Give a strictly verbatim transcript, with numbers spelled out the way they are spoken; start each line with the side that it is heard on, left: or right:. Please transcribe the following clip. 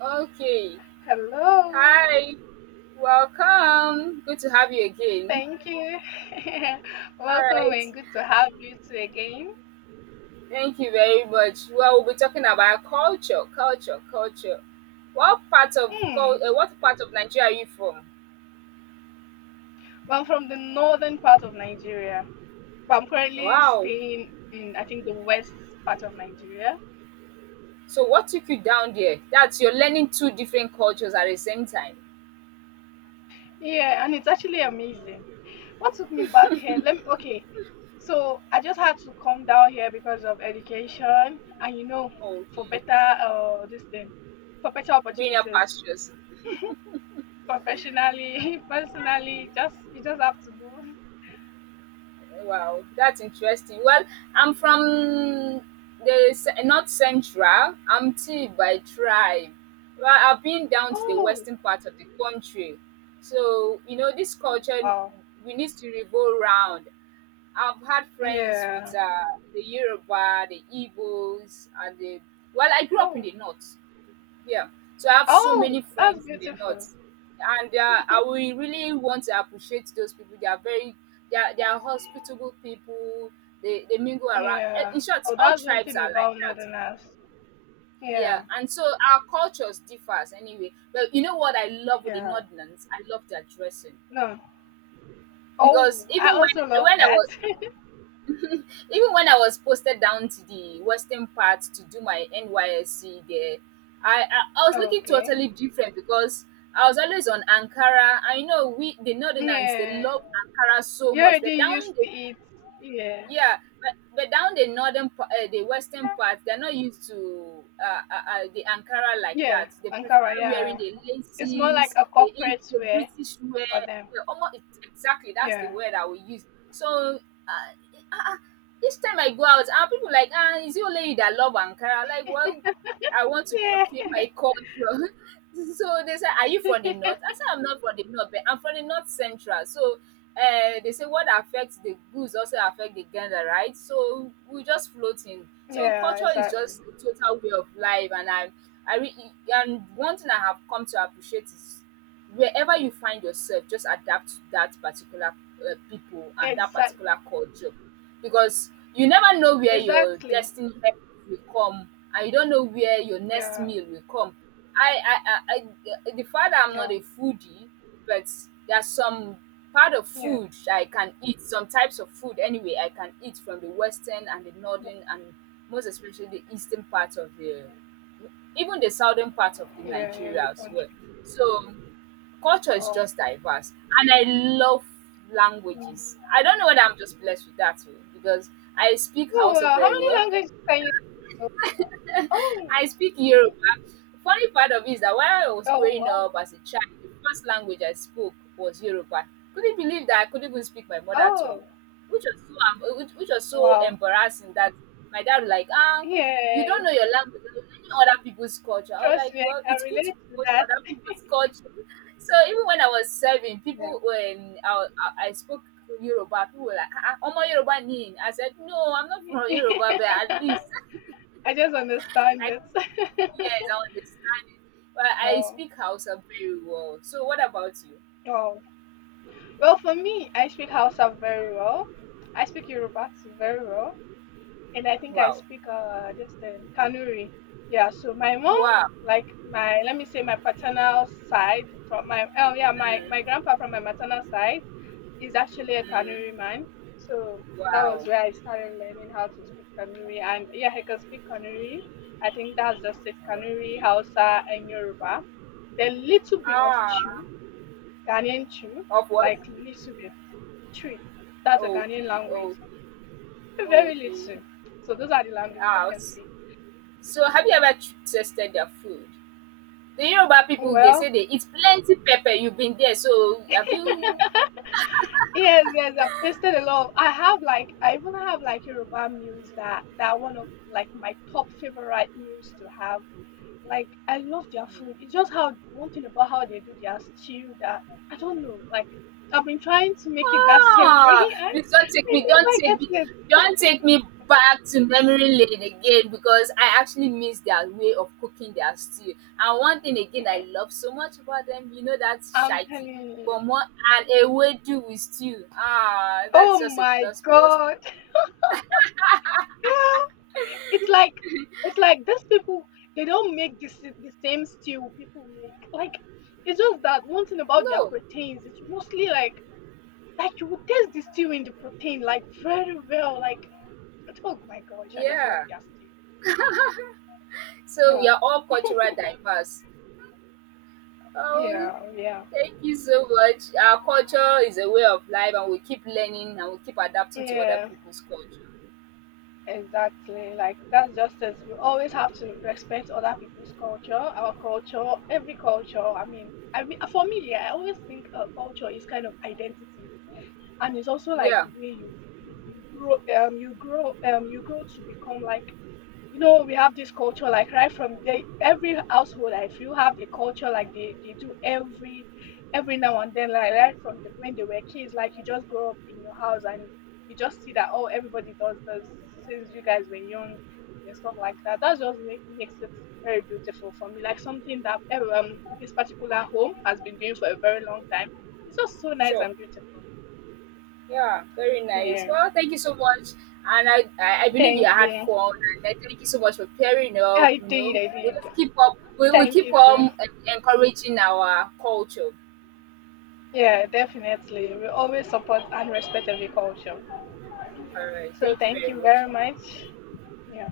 right: Okay.
left: Hello.
right: Hi. Welcome. Good to have you again.
left: Thank you.
right: All
left: Welcome
right: right.
left: and good to have you too again.
right: Thank you very much. Well, we'll be talking about culture, culture, culture. What part of cul-
left: Hmm.
right: uh, what part of Nigeria are you from?
left: Well, I'm from the northern part of Nigeria, but I'm currently
right: Wow.
left: staying in, I think, the west part of Nigeria.
right: So what took you down there? That's you're learning two different cultures at the same time.
left: Yeah, and it's actually amazing. What took me back here? Let me, okay. So I just had to come down here because of education and, you know, for
right: Okay.
left: better, uh, this thing, for better
right: Being
left: opportunities,
right: pastures.
left: professionally, personally, just, you just have to move.
right: Wow, that's interesting. Well, I'm from the ce- north central. I'm T by tribe. Well, I've been down to the
left: Oh,
right: western part of the country. So, you know, this
left: oh,
right: culture,
left: wow.
right: we need to revolve round. I've had friends with
left: Yeah.
right: uh, the Yoruba, the Igbos, and the. Well, I grew up in
left: Oh,
right: the north. Yeah. So I have so many
left: oh, that's
right: friends in the
left: beautiful.
right: north, and they are, I will really want to appreciate those people. They are very, they are, they are hospitable people. They they mingle around. Eh,
left: Yeah.
right: In short,
left: Oh,
right: all
left: that's one
right: tribes
left: thing
right: are like
left: about
right: that.
left: Northerners.
right: Yeah,
left: Yeah,
right: and so our cultures differs anyway. But you know what I love with the
left: yeah.
right: Northerners? I love their dressing
left: No.
right: because
left: Oh,
right: even
left: I
right: when
left: also love
right: when I
left: that.
right: was Even when I was posted down to the western part to do my N Y S C there, I, I I was looking
left: Okay.
right: totally different because I was always on Ankara. I know we the Northerners they
left: Yeah.
right: love Ankara so
left: You
right: much,
left: already
right: but down
left: used to it. Yeah.
right: yeah, but but down the northern, pa- uh, the western part, they're not used to uh, uh, uh, the Ankara like
left: Yeah.
right: that. They
left: Ankara,
right: prefer wearing
left: yeah.
right: the
left: It's more like
right: laces,
left: a
right: the Eng-
left: corporate
right: the
left: wear
right: British wear.
left: for them.
right: The, almost exactly that's the
left: Yeah.
right: word I will use. So uh, uh, uh, each time I go out, are people like, ah, is it only you that love Ankara? Like, well, I want to portray
left: Yeah.
right: my culture. So they said, are you from the north? I said, I'm not from the north, but I'm from the north central. So uh, they say what affects the goose also affect the gander, right? So we just floating. So
left: Yeah,
right: culture is
left: exactly.
right: just a total way of life, and I, I re- and one thing I have come to appreciate is wherever you find yourself, just adapt to that particular, uh, people and that
left: Exact
right: particular culture, because you never know where your
left: exactly.
right: destiny helper will come, and you don't know where your next
left: Yeah.
right: meal will come. I I I I uh, The fact that I'm not
left: Yeah.
right: a foodie, but there's some part of
left: Yeah.
right: food I can eat, some types of food anyway I can eat from the western and the northern and most especially the eastern part of the even the southern part of the
left: Yeah. Yeah, in
right: Nigeria
left: the
right: as well.
left: country.
right: So culture is
left: Oh.
right: just diverse, and I love
left: Yeah.
right: languages. I don't know whether I'm just blessed with that too, because I speak
left: Oh,
right: Hausa
left: wow. How
right: very
left: many
right: well.
left: languages can you speak? So, oh,
right: I speak Yoruba. Funny part of it is that while I was
left: oh,
right: growing
left: wow.
right: up as a child, the first language I spoke was Yoruba. Couldn't believe that I couldn't even speak my mother tongue,
left: Oh,
right: which was so em- which, which was so
left: wow.
right: embarrassing that my dad was like, ah,
left: Yeah,
right: you don't know your
left: yeah.
right: language, you don't know other people's culture. I was
left: Trust
right: like,
left: me, I
right: well,
left: can
right: it's good to
left: relate to
right: promote
left: that.
right: other people's culture. So even when I was serving,
left: Yeah.
right: people when I, I, I spoke Yoruba, people were like, ah, ah, Omo Yoruba ni. I said, no, I'm not from Yoruba, but at least
left: I just understand
right: I
left: it.
right: speak, yes, I understand it. But I
left: Oh,
right: speak Hausa very well. So what about you?
left: oh. Well, for me, I speak Hausa very well. I speak Yoruba too very well, and I think I
right: Wow.
left: speak uh this thing Kanuri. Yeah. So my mom,
right: Wow.
left: like my, let me say, my paternal side from my, oh yeah, my my
right: Mm,
left: grandpa from my maternal side, is actually a Kanuri
right: mm,
left: man. So that was
right: wow.
left: where I started learning how to speak Kanuri. And yeah, I can speak Kanuri. I think that's just it, Kanuri, Hausa, and Yoruba. Then little bit of
right: Ah,
left: Chu, Ghanaian Chu,
right: of what?
left: like little bit. Chu, that's a Ghanaian
right: Okay,
left: language.
right: oh,
left: Very
right: okay.
left: little. So those are the languages I
right: Ah,
left: can
right: s-
left: speak.
right: so have you ever tr- tasted their food? The Yoruba people, they say
left: Well,
right: they eat plenty pepper. You've been there, so have you?
left: yes, yes, I've tasted a lot. I have like, I even have like Yoruba meals that that are one of like my top favorite meals to have. Like, I love their food. It's just how, one thing about how they do their stew, that I don't know. Like, I've been trying to make it that same way
right: Ah,
left: and
right: please don't take
left: I
right: me, don't
left: never
right: take
left: get
right: me,
left: it.
right: Don't take me back to memory lane again, because I actually miss their way of cooking their stew. And one thing again I love so much about them, you know, that's
left: I'm
right: shaki.
left: telling you.
right: But more and a wedu with stew. Ah, that's
left: Oh
right: just a
left: my
right: plus plus for
left: god,
right: me.
left: girl! It's like it's like these people, they don't make this the same stew people make. Like, it's just that one thing about their
right: No,
left: proteins. It's mostly like like you would taste the stew in the protein like very well. Like, oh my gosh, I just love
right: yeah.
left: their stew.
right: So we
left: Yeah,
right: are all cultural diverse. Oh,
left: yeah, yeah.
right: thank you so much. Our culture is a way of life, and we keep learning and we keep adapting to other
left: Yeah,
right: people's culture.
left: exactly. Like, that's just it. We always have to respect other people's culture, our culture, every culture. I mean, I mean, for me, yeah, I always think uh, culture is kind of identity, and it's also like
right: Yeah,
left: the way you you've been grow um you grow um you grow to become like, you know, we have this culture like right from the, every household I feel have the culture, like they, they do every every now and then, like right from the, when they were kids. Like you just grow up in your house and you just see that, oh, everybody does this since you guys were young and stuff like that, that just make, makes it very beautiful for me. Like something that ev- um, this particular home has been doing for a very long time, it's just so nice
right: sure.
left: and beautiful.
right: Yeah, very nice.
left: Yeah,
right: Well, thank you so much. And I, I I believe you
left: thank
right: had
left: you.
right: fun. And I thank you so much for pairing up.
left: i
right: You
left: did
right: know,
left: I
right: we'll
left: did.
right: just keep up. We will
left: Thank
right: keep
left: you too.
right: on en- encouraging our culture.
left: Yeah, definitely. We always support and respect every culture.
right: All right.
left: So
right: Thank you
left: thank
right: very
left: you very
right: much.
left: much. Yeah.